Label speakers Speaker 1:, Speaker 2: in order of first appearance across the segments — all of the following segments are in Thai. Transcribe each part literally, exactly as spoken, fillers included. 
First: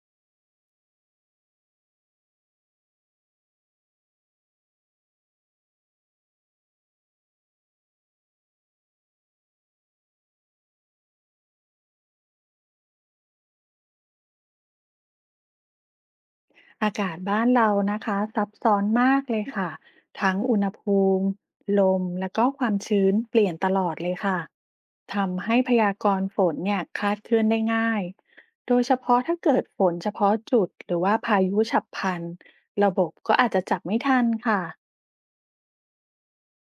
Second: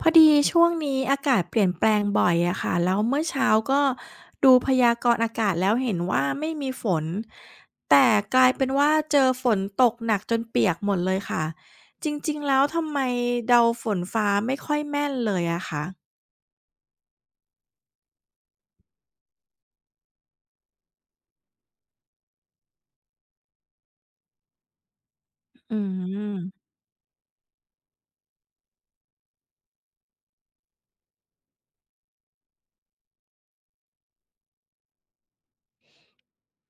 Speaker 1: พอดีช่วงนี้อากาศเปลี่ยนแปลงบ่อยอะค่ะแล้วเมื่อเช้าก็ดูพยากรณ์อากาศแล้วเห็นว่าไม่มีฝนแต่กลายเป็นว่าเจอฝนตกหนักจนเปียกหมดเลยค่ะจริงๆแล้วทำไมเดาฝนฟ้าไม่ค่อยแม่นเลยอะคะ
Speaker 2: อากาศบ้านเรานะคะซับซ้อนมากเลยค่ะทั้งอุณหภูมิลมและก็ความชื้นเปลี่ยนตลอดเลยค่ะทำให้พ
Speaker 1: อื
Speaker 2: ยากรณ์ฝน
Speaker 1: ม
Speaker 2: เนี่ยคลาดเคลื่อนได้ง่ายโดยเฉพาะถ้าเกิดฝนเฉพาะจุดหรือว่าพายุฉับพลันระบบก็อาจจะจับไม่ทันค่ะ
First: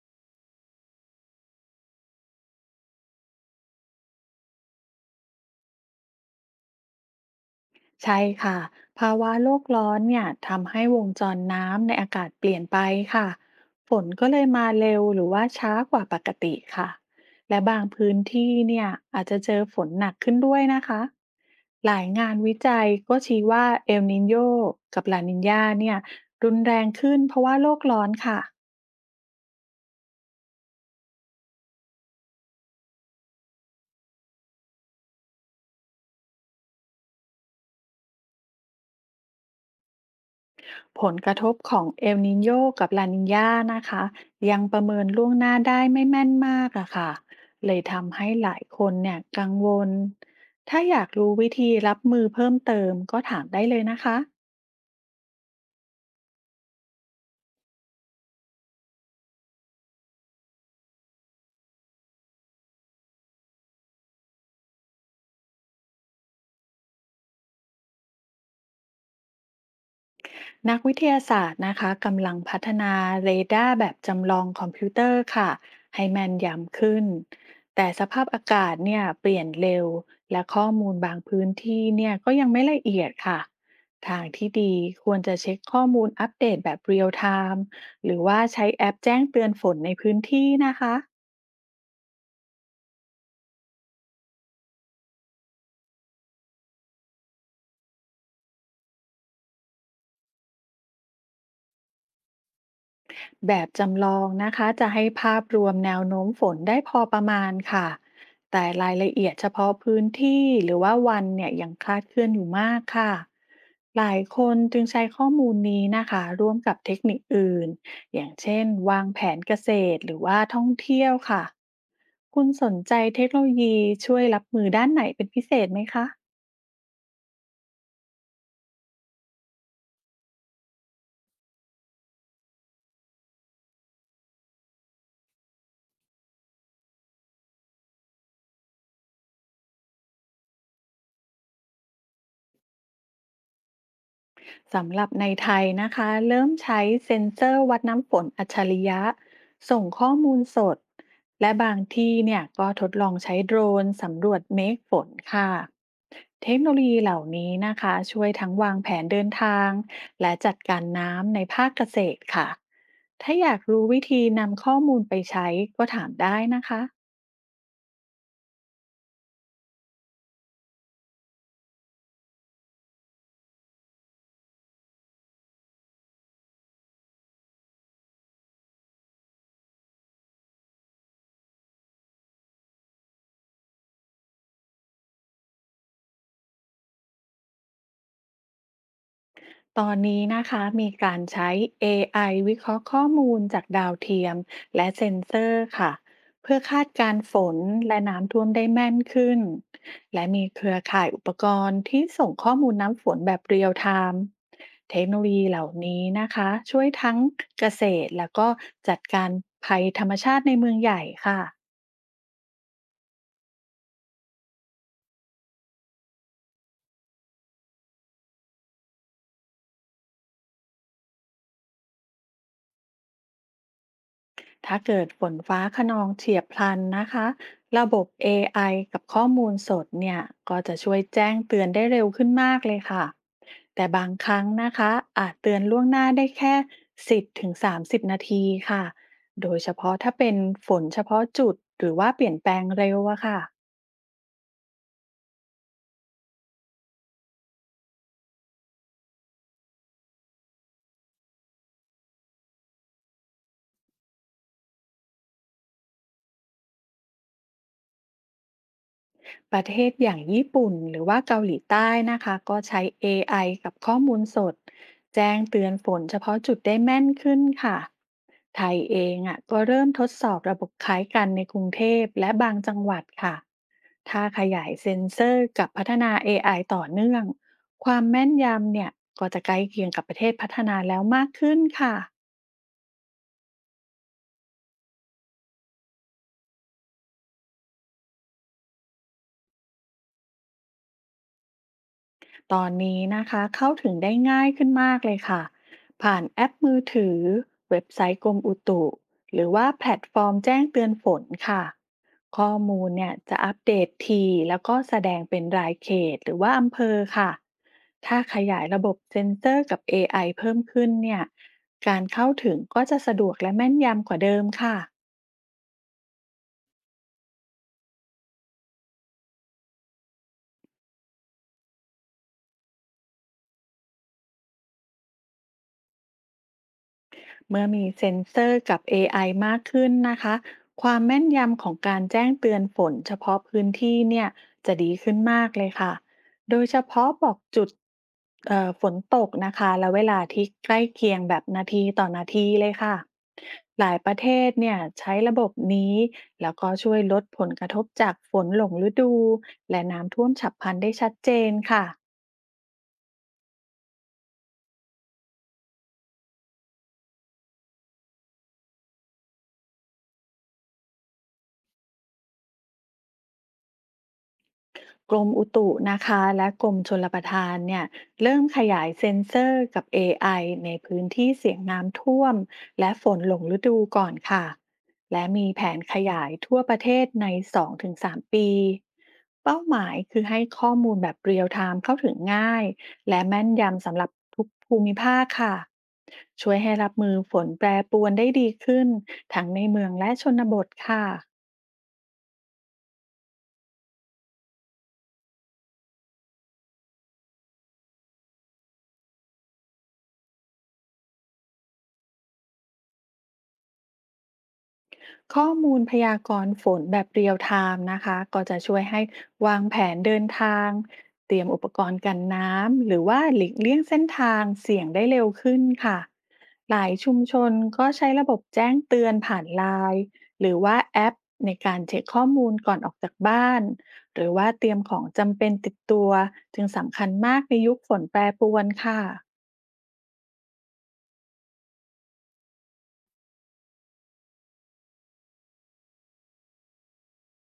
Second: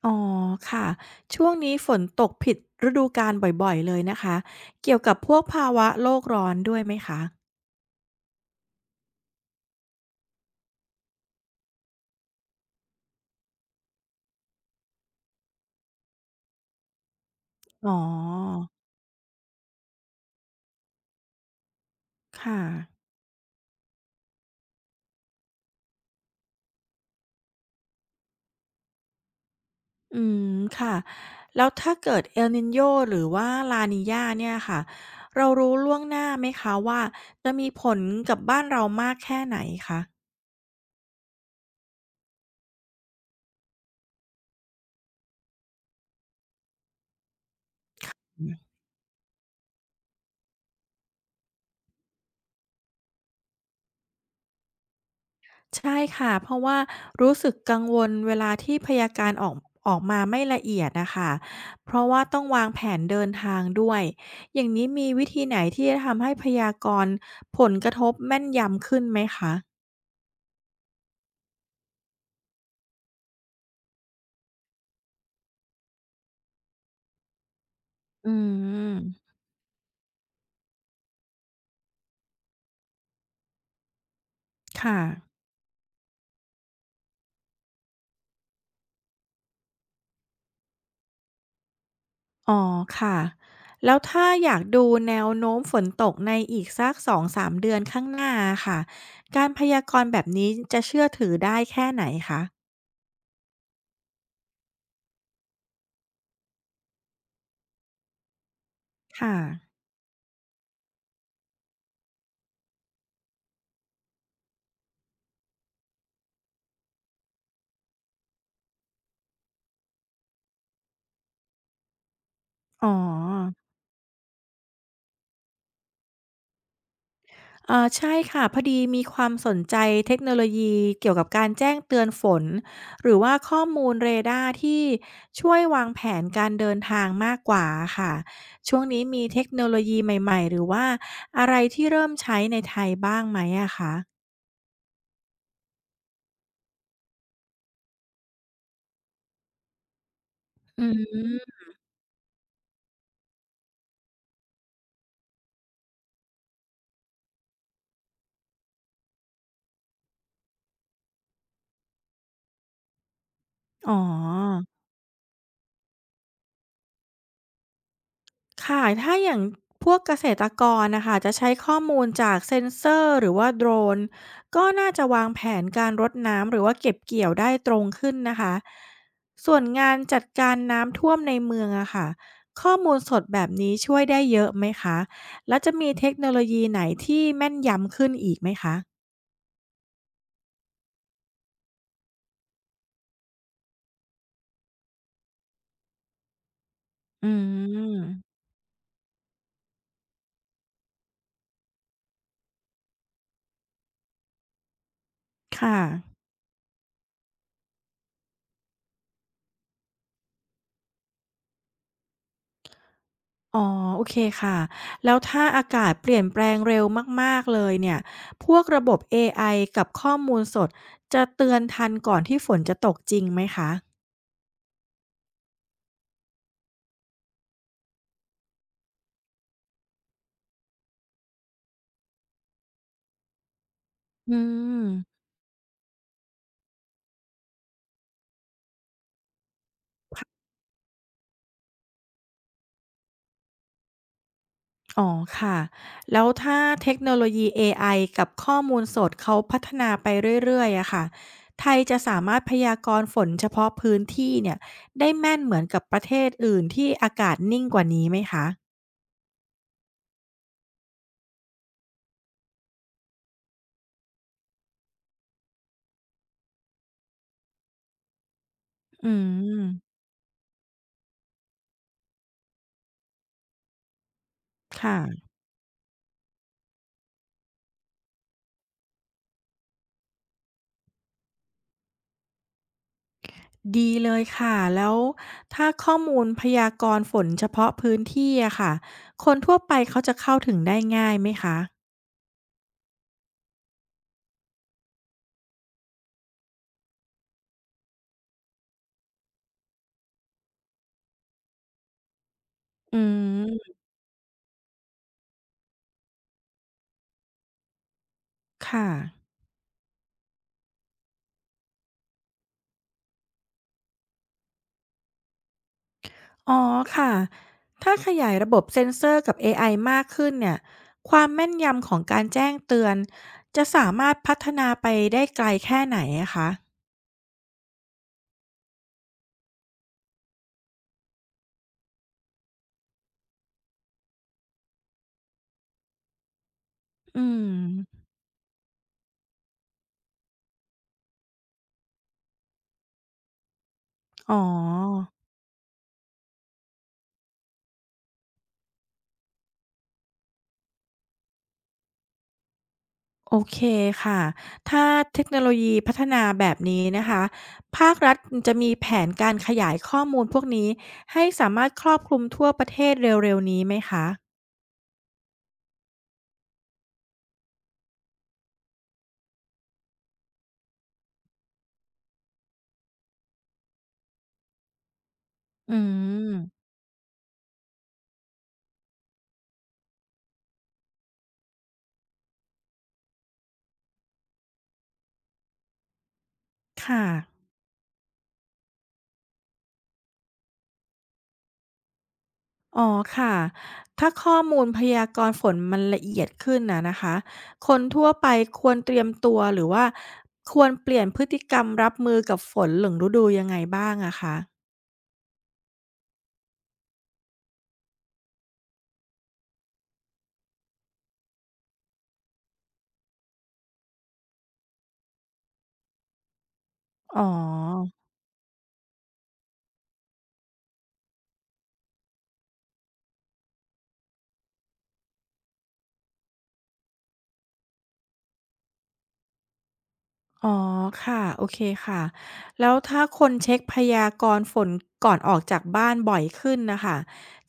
Speaker 1: อ๋อค่ะช่วงนี้ฝนตกผิดฤดูกาลบ่อยๆเลยนะคะเกี่ยวกับพวกภาวะโลกร้อนด้วยไหมคะ
Speaker 2: ใช่ค่ะภาวะโลกร้อนเนี่ยทำให้วงจรน้ำในอากาศเปลี่ยนไปค่ะฝนก็เลยมาเร็วหรือว่าช้ากว่าปกติค่ะและบาง
Speaker 1: อ๋อ
Speaker 2: พื้นที่เนี่ยอาจจะเจอฝนหนักขึ้นด้วยนะคะหลายงานวิ
Speaker 1: ค่ะ
Speaker 2: จัยก็ชี้ว่าเอลนินโยกับลานินญาเนี่ยรุนแรงขึ้นเพราะว่าโลกร้อนค่ะ
Speaker 1: อืมค่ะแล้วถ้าเกิด El Niño หรือว่า La Niña เนี่ยค่ะเรารู้ล่วงหน้าไหมคะว่าจะมีผลกับบ้านเรามากแค่ไหนคะ
Speaker 2: ผลกระทบของเอลนินโยกับลานินญานะคะยังประเมินล่วงหน้าได้ไม่แม่นมากอะค่ะเลยทำให้หลายคนเนี่ยกังวลถ้าอยากรู้วิธีรับมือเพิ่มเติมก็ถามได้เลยนะคะ
Speaker 1: ใช่ค่ะเพราะว่ารู้สึกกังวลเวลาที่พยากรณ์ออกออกมาไม่ละเอียดนะค่ะเพราะว่าต้องวางแผนเดินทางด้วยอย่างนี้มีวิธีไหนที่จะทำให้พยากรณ์ผลกระทบแม่นยำขึ้นไหมคะ
Speaker 2: นักวิทยาศาสตร์นะคะกำลังพัฒนาเรดาร์แบบจำลองคอมพิวเตอร์ค่ะให้แม่นยำขึ้นแต่สภาพ
Speaker 1: อื
Speaker 2: อากาศเนี่ยเป
Speaker 1: ม
Speaker 2: ลี่ยนเร็วและข้อมูลบางพื้นที่เนี่ยก็ยังไม่ละเอียดค่ะทางที่ดี
Speaker 1: ค่ะ
Speaker 2: ควรจะเช็คข้อมูลอัปเดตแบบเรียลไทม์หรือว่าใช้แอปแจ้งเตือนฝนในพื้นที่นะคะ
Speaker 1: อ๋อค่ะแล้วถ้าอยากดูแนวโน้มฝนตกในอีกสักสองถึงสามเดือนข้างหน้าค่ะการพยากรณ์แบบนี้จะเชื่อถือได้แค่ไหนคะ
Speaker 2: แบบจำลองนะคะจะให้ภาพรวมแนวโน้มฝนได้พอประมาณค่ะแต่รายละเอียด
Speaker 1: ค่ะ
Speaker 2: เฉพาะพื้นที่หรือว่าวันเนี่ยยังคลาดเคลื่อนอยู่มากค่ะหลายคนจึงใช้ข้อมูลนี้นะคะร่วมกับเทคนิคอื่นอย่างเช่นวางแผนเกษตรหรือว่าท่องเที่ยวค่ะคุณสน
Speaker 1: อ๋
Speaker 2: ใจเทคโนโล
Speaker 1: อ
Speaker 2: ยีช่วยรับมือด้านไหนเป็นพิเศษไหมคะ
Speaker 1: เอ่อใช่ค่ะพอดีมีความสนใจเทคโนโลยีเกี่ยวกับการแจ้งเตือนฝนหรือว่าข้อมูลเรดาร์ที่ช่วยวางแผนการเดินทางมากกว่าค่ะช่วงนี้มีเทคโนโลยีใหม่ๆหรือว่าอะไรที่เริ่มใช้ในไทยบ้างไหมอะคะ
Speaker 2: สำหรับในไทยนะคะเริ่มใช้เซ็นเซอร์วัดน้ำฝนอัจฉริยะส่งข้อมูลสด
Speaker 1: อื
Speaker 2: และ
Speaker 1: ม
Speaker 2: บางที่เนี่ยก็ทดลองใช้โดรนสำรวจเมฆฝนค่ะเทคโนโลยีเหล่านี้นะคะช่วยทั้งวางแผนเดินทางและจัดการน้ำในภาคเกษตรค่ะถ้าอยากรู้
Speaker 1: อ๋
Speaker 2: วิธีนำ
Speaker 1: อ
Speaker 2: ข้อมูลไปใช้ก็ถามได้นะคะ
Speaker 1: ค่ะ ถ้าอย่างพวกเกษตรกรนะคะ จะใช้ข้อมูลจากเซ็นเซอร์หรือว่าโดรน ก็น่าจะวางแผนการรดน้ำหรือว่าเก็บเกี่ยวได้ตรงขึ้นนะคะ ส่วนงานจัดการน้ำท่วมในเมืองอะค่ะ ข้อมูลสดแบบนี้ช่วยได้เยอะไหมคะ แล้วจะมีเทคโนโลยีไหนที่แม่นยำขึ้นอีกไหมคะ
Speaker 2: ตอนนี้นะคะมีการใช้ เอ ไอ วิเคราะห์ข้อมูลจากดาวเทียมและเซ็นเซอร์ค่ะเพื่อคาดการณ์
Speaker 1: อื
Speaker 2: ฝนและน้ำ
Speaker 1: ม
Speaker 2: ท่วมได้แม่นขึ้นและมีเครือข่ายอุปกรณ์ที่ส่งข้อมูลน้ำฝนแบบเรียลไทม์เทคโนโลยีเหล่า
Speaker 1: ค่ะ
Speaker 2: นี้นะคะช่วยทั้งเกษตรแล้วก็จัดการภัยธรรมชาติในเมืองใหญ่ค่ะ
Speaker 1: อ๋อโอเคค่ะแล้วถ้าอากาศเปลี่ยนแปลงเร็วมากๆเลยเนี่ยพวกระบบเอไอกับข้อมูลสดจะเตือนทันก่อนที่ฝนจะตกจริงไหมคะ
Speaker 2: ถ้าเกิดฝนฟ้าคะนองเฉียบพลันนะคะระบบ เอ ไอ กับข้อมูลสดเนี่ยก็จะช่วยแจ้งเตือนได้เร็วขึ้นมากเลยค่ะแต่บางค
Speaker 1: อื
Speaker 2: รั้งนะคะ
Speaker 1: ม
Speaker 2: อาจเตือนล่วงหน้าได้แค่สิบถึงสามสิบนาทีค่ะโดยเฉพาะถ้าเป็นฝนเฉพาะจุดหรือว่าเปลี่ยนแปลงเร็วอะค่ะ
Speaker 1: อ๋อค่ะแล้วถ้าเทคโนโลยีเอไอกับข้อมูลสดเขาพัฒนาไปเรื่อยๆอะค่ะไทยจะสามารถพยากรณ์ฝนเฉพาะพื้นที่เนี่ยได้แม่นเหมือนกับประเทศอื่นที่อากาศนิ่งกว่านี้ไหมคะ
Speaker 2: ประเทศอย่างญี่ปุ่นหรือว่าเกาหลีใต้นะคะก็ใช้ เอ ไอ กับข้อมูลสดแจ้งเตือนฝนเฉพาะจุดได้แม่นขึ้นค่ะไทยเอ
Speaker 1: อื
Speaker 2: งอ่ะก็
Speaker 1: ม
Speaker 2: เริ่มทดสอบระบบคล้ายกันในกรุงเทพและบางจังหวัดค่ะถ้าขยายเซ็นเซ
Speaker 1: ค่ะ
Speaker 2: อร์กับพัฒนา เอ ไอ ต่อเนื่องความแม่นยำเนี่ยก็จะใกล้เคียงกับประเทศพัฒนาแล้วมากขึ้นค่ะ
Speaker 1: ดีเลยค่ะแล้วถ้าข้อมูลพยากรณ์ฝนเฉพาะพื้นที่อะค่ะคนทั่วไปเขาจะเข้าถึงได้ง่ายไหมคะ
Speaker 2: ตอนนี้นะคะเข้าถึงได้ง่ายขึ้นมากเลยค่ะผ่านแอปมือถือเว็บไซต์กรมอุตุหรือว่าแพลตฟอร์มแจ้งเตือนฝนค่ะข้อมูล
Speaker 1: อื
Speaker 2: เนี่ยจะอัปเด
Speaker 1: ม
Speaker 2: ตทีแล้วก็แสดงเป็นรายเขตหรือว่าอำเภอค่ะถ้าขยายระ
Speaker 1: ค่ะ
Speaker 2: บบเซ็นเซอร์กับ เอ ไอ เพิ่มขึ้นเนี่ยการเข้าถึงก็จะสะดวกและแม่นยำกว่าเดิมค่ะ
Speaker 1: อ๋อค่ะถ้าขยายระบบเซ็นเซอร์กับเอไอมากขึ้นเนี่ยความแม่นยำของการแจ้งเตือนจะสามารถพัฒนาไปได้ไกลแค่ไหนอะคะ
Speaker 2: เมื่อมีเซ็นเซอร์กับ เอ ไอ มากขึ้นนะคะความแม่นยำของการแจ้งเตือนฝนเฉพาะพื้นที่เนี่ยจะดีขึ้นมากเลยค่ะโดยเฉพาะบ
Speaker 1: อื
Speaker 2: อก
Speaker 1: ม
Speaker 2: จุดเอ่อฝนตกนะคะและเวลาที่ใกล้เคียงแบบนาทีต่อนาทีเลยค่ะหลายประเท
Speaker 1: อ๋อ
Speaker 2: ศเนี่ยใช้ระบบนี้แล้วก็ช่วยลดผลกระทบจากฝนหลงฤดูและน้ำท่วมฉับพลันได้ชัดเจนค่ะ
Speaker 1: โอเคค่ะ ถ้าเทคโนโลยีพัฒนาแบบนี้นะคะ ภาครัฐจะมีแผนการขยายข้อมูลพวกนี้ให้สามารถครอบคลุมทั่วประเทศเร็วๆนี้ไหมคะ
Speaker 2: กรมอุตุนะคะและกรมชลประทานเนี่ยเริ่มขยายเซ็นเซอร์กับ เอ ไอ ในพื้นที่เสี่ยงน้ำท่วมและฝนหลงฤดูก่อนค่ะและมีแผ
Speaker 1: อื
Speaker 2: นขยายทั่ว
Speaker 1: ม
Speaker 2: ประเทศในสองถึงสามปีเป้าหมายคือให้ข้อมูลแบบเรียลไทม์เข้าถึงง่ายและแม่นยำสำหรับทุกภูมิภาคค่ะช่วยให้รับ
Speaker 1: ค่ะ
Speaker 2: มือฝนแปรปรวนได้ดีขึ้นทั้งในเมืองและชนบทค่ะ
Speaker 1: อ๋อค่ะ ถ้าข้อมูลพยากรณ์ฝนมันละเอียดขึ้นนะนะคะ คนทั่วไปควรเตรียมตัวหรือว่าควรเปลี่ยนพฤติกรรมรับมือกับฝนหลึงฤดูยังไงบ้างอะคะ
Speaker 2: ข้อมูลพยากรณ์ฝนแบบเรียลไทม์นะคะก็จะช่วยให้วางแผนเดินทางเตรียมอุปกรณ์กันน้ำหรือว่าหลีกเลี่ยงเส้นทางเสี่ยงได้เร็วขึ้นค่ะหลายชุม
Speaker 1: อ๋อ
Speaker 2: ชนก็ใช้ระบบแจ้งเตือนผ่านไลน์หรือว่าแอปในการเช็คข้อมูลก่อนออกจากบ้านหรือว่าเตรียมของจำเป็นติดตัวจึงสำคัญมากในยุคฝนแปรปรวนค่ะ
Speaker 1: อ๋อค่ะโอเคค่ะแล้วถ้าคนเช็คพยากรณ์ฝนก่อนออกจากบ้านบ่อยขึ้นนะคะ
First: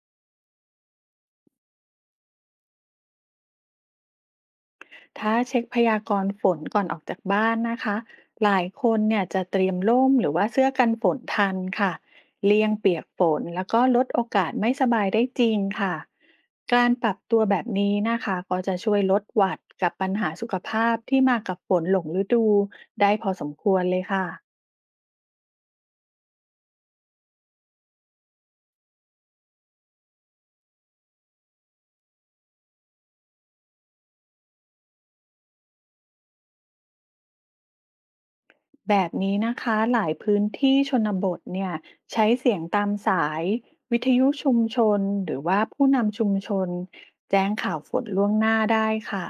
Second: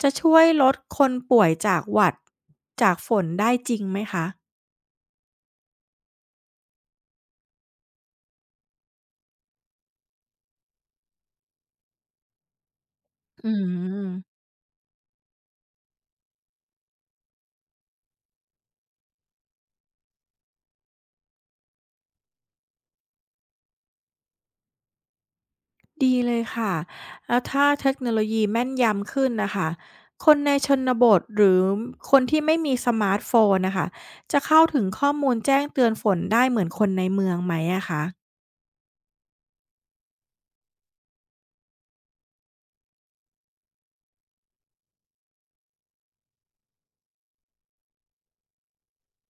Speaker 1: จะช่วยลดคนป่วยจากหวัดจากฝนได้จริงไหมคะ
Speaker 2: ถ้าเช็คพยากรณ์ฝนก่อนออกจากบ้านนะคะหลายคนเนี่ยจะเตรียมร่มหรือว่าเสื้อกันฝนทันค่ะเลี่ยงเปียกฝน
Speaker 1: อื
Speaker 2: แล้วก็ลดโอ
Speaker 1: ม
Speaker 2: กาสไม่สบายได้จริงค่ะการปรับตัวแบบนี้นะคะก็จะช่วยลดหวัดกับปัญหาสุขภาพที่มากับฝนหลงฤดูได้พอสมควรเลยค่ะ
Speaker 1: ดีเลยค่ะแล้วถ้าเทคโนโลยีแม่นยำขึ้นนะคะคนในชนบทหรือคนที่ไม่มีสมาร์ทโฟนนะคะจะเข้าถึงข้อมูลแจ้งเตือนฝนได้เหมือนคนในเมืองไหมอะคะ
Speaker 2: แบบนี้นะคะหลายพื้นที่ชนบทเนี่ยใช้เสียงตามสายวิทยุชุมชนหรือว่าผู้นำชุมชนแจ้งข่าวฝนล่วงหน้าได้ค่ะ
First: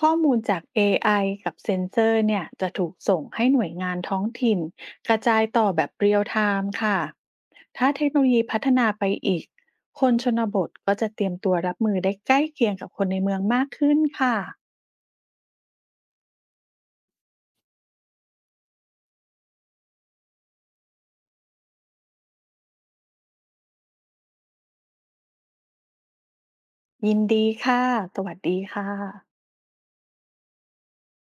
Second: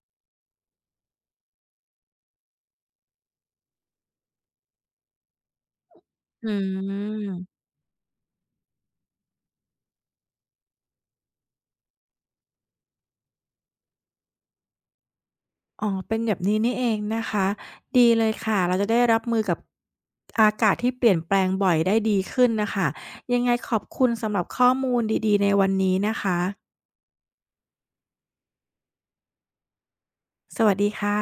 Speaker 2: ข้อมูลจาก เอ ไอ กับเซ็นเซอร์เนี่ยจะถูกส่งให้หน่วยงานท้องถิ่นกระจายต่อแบบเรียลไท
Speaker 1: อื
Speaker 2: ม์ค่ะ
Speaker 1: ม
Speaker 2: ถ้าเทคโนโลยีพัฒนาไปอีกคนชนบทก็จะเตรียมตัวรับมือได้ใกล้เคียงกับคนในเมืองมากขึ้นค่ะ
Speaker 1: อ๋อเป็นแบบนี้นี่เองนะคะ ดีเลยค่ะ เราจะได้รับมือกับอากาศที่เปลี่ยนแปลงบ่อยได้ดีขึ้นน่ะค่ะยังไงขอบคุณสำหรับข้อมูลดีๆในวันนี้นะคะ
Speaker 2: ยินดีค่ะสวัสดีค่ะ
Speaker 1: สวัสดีค่ะ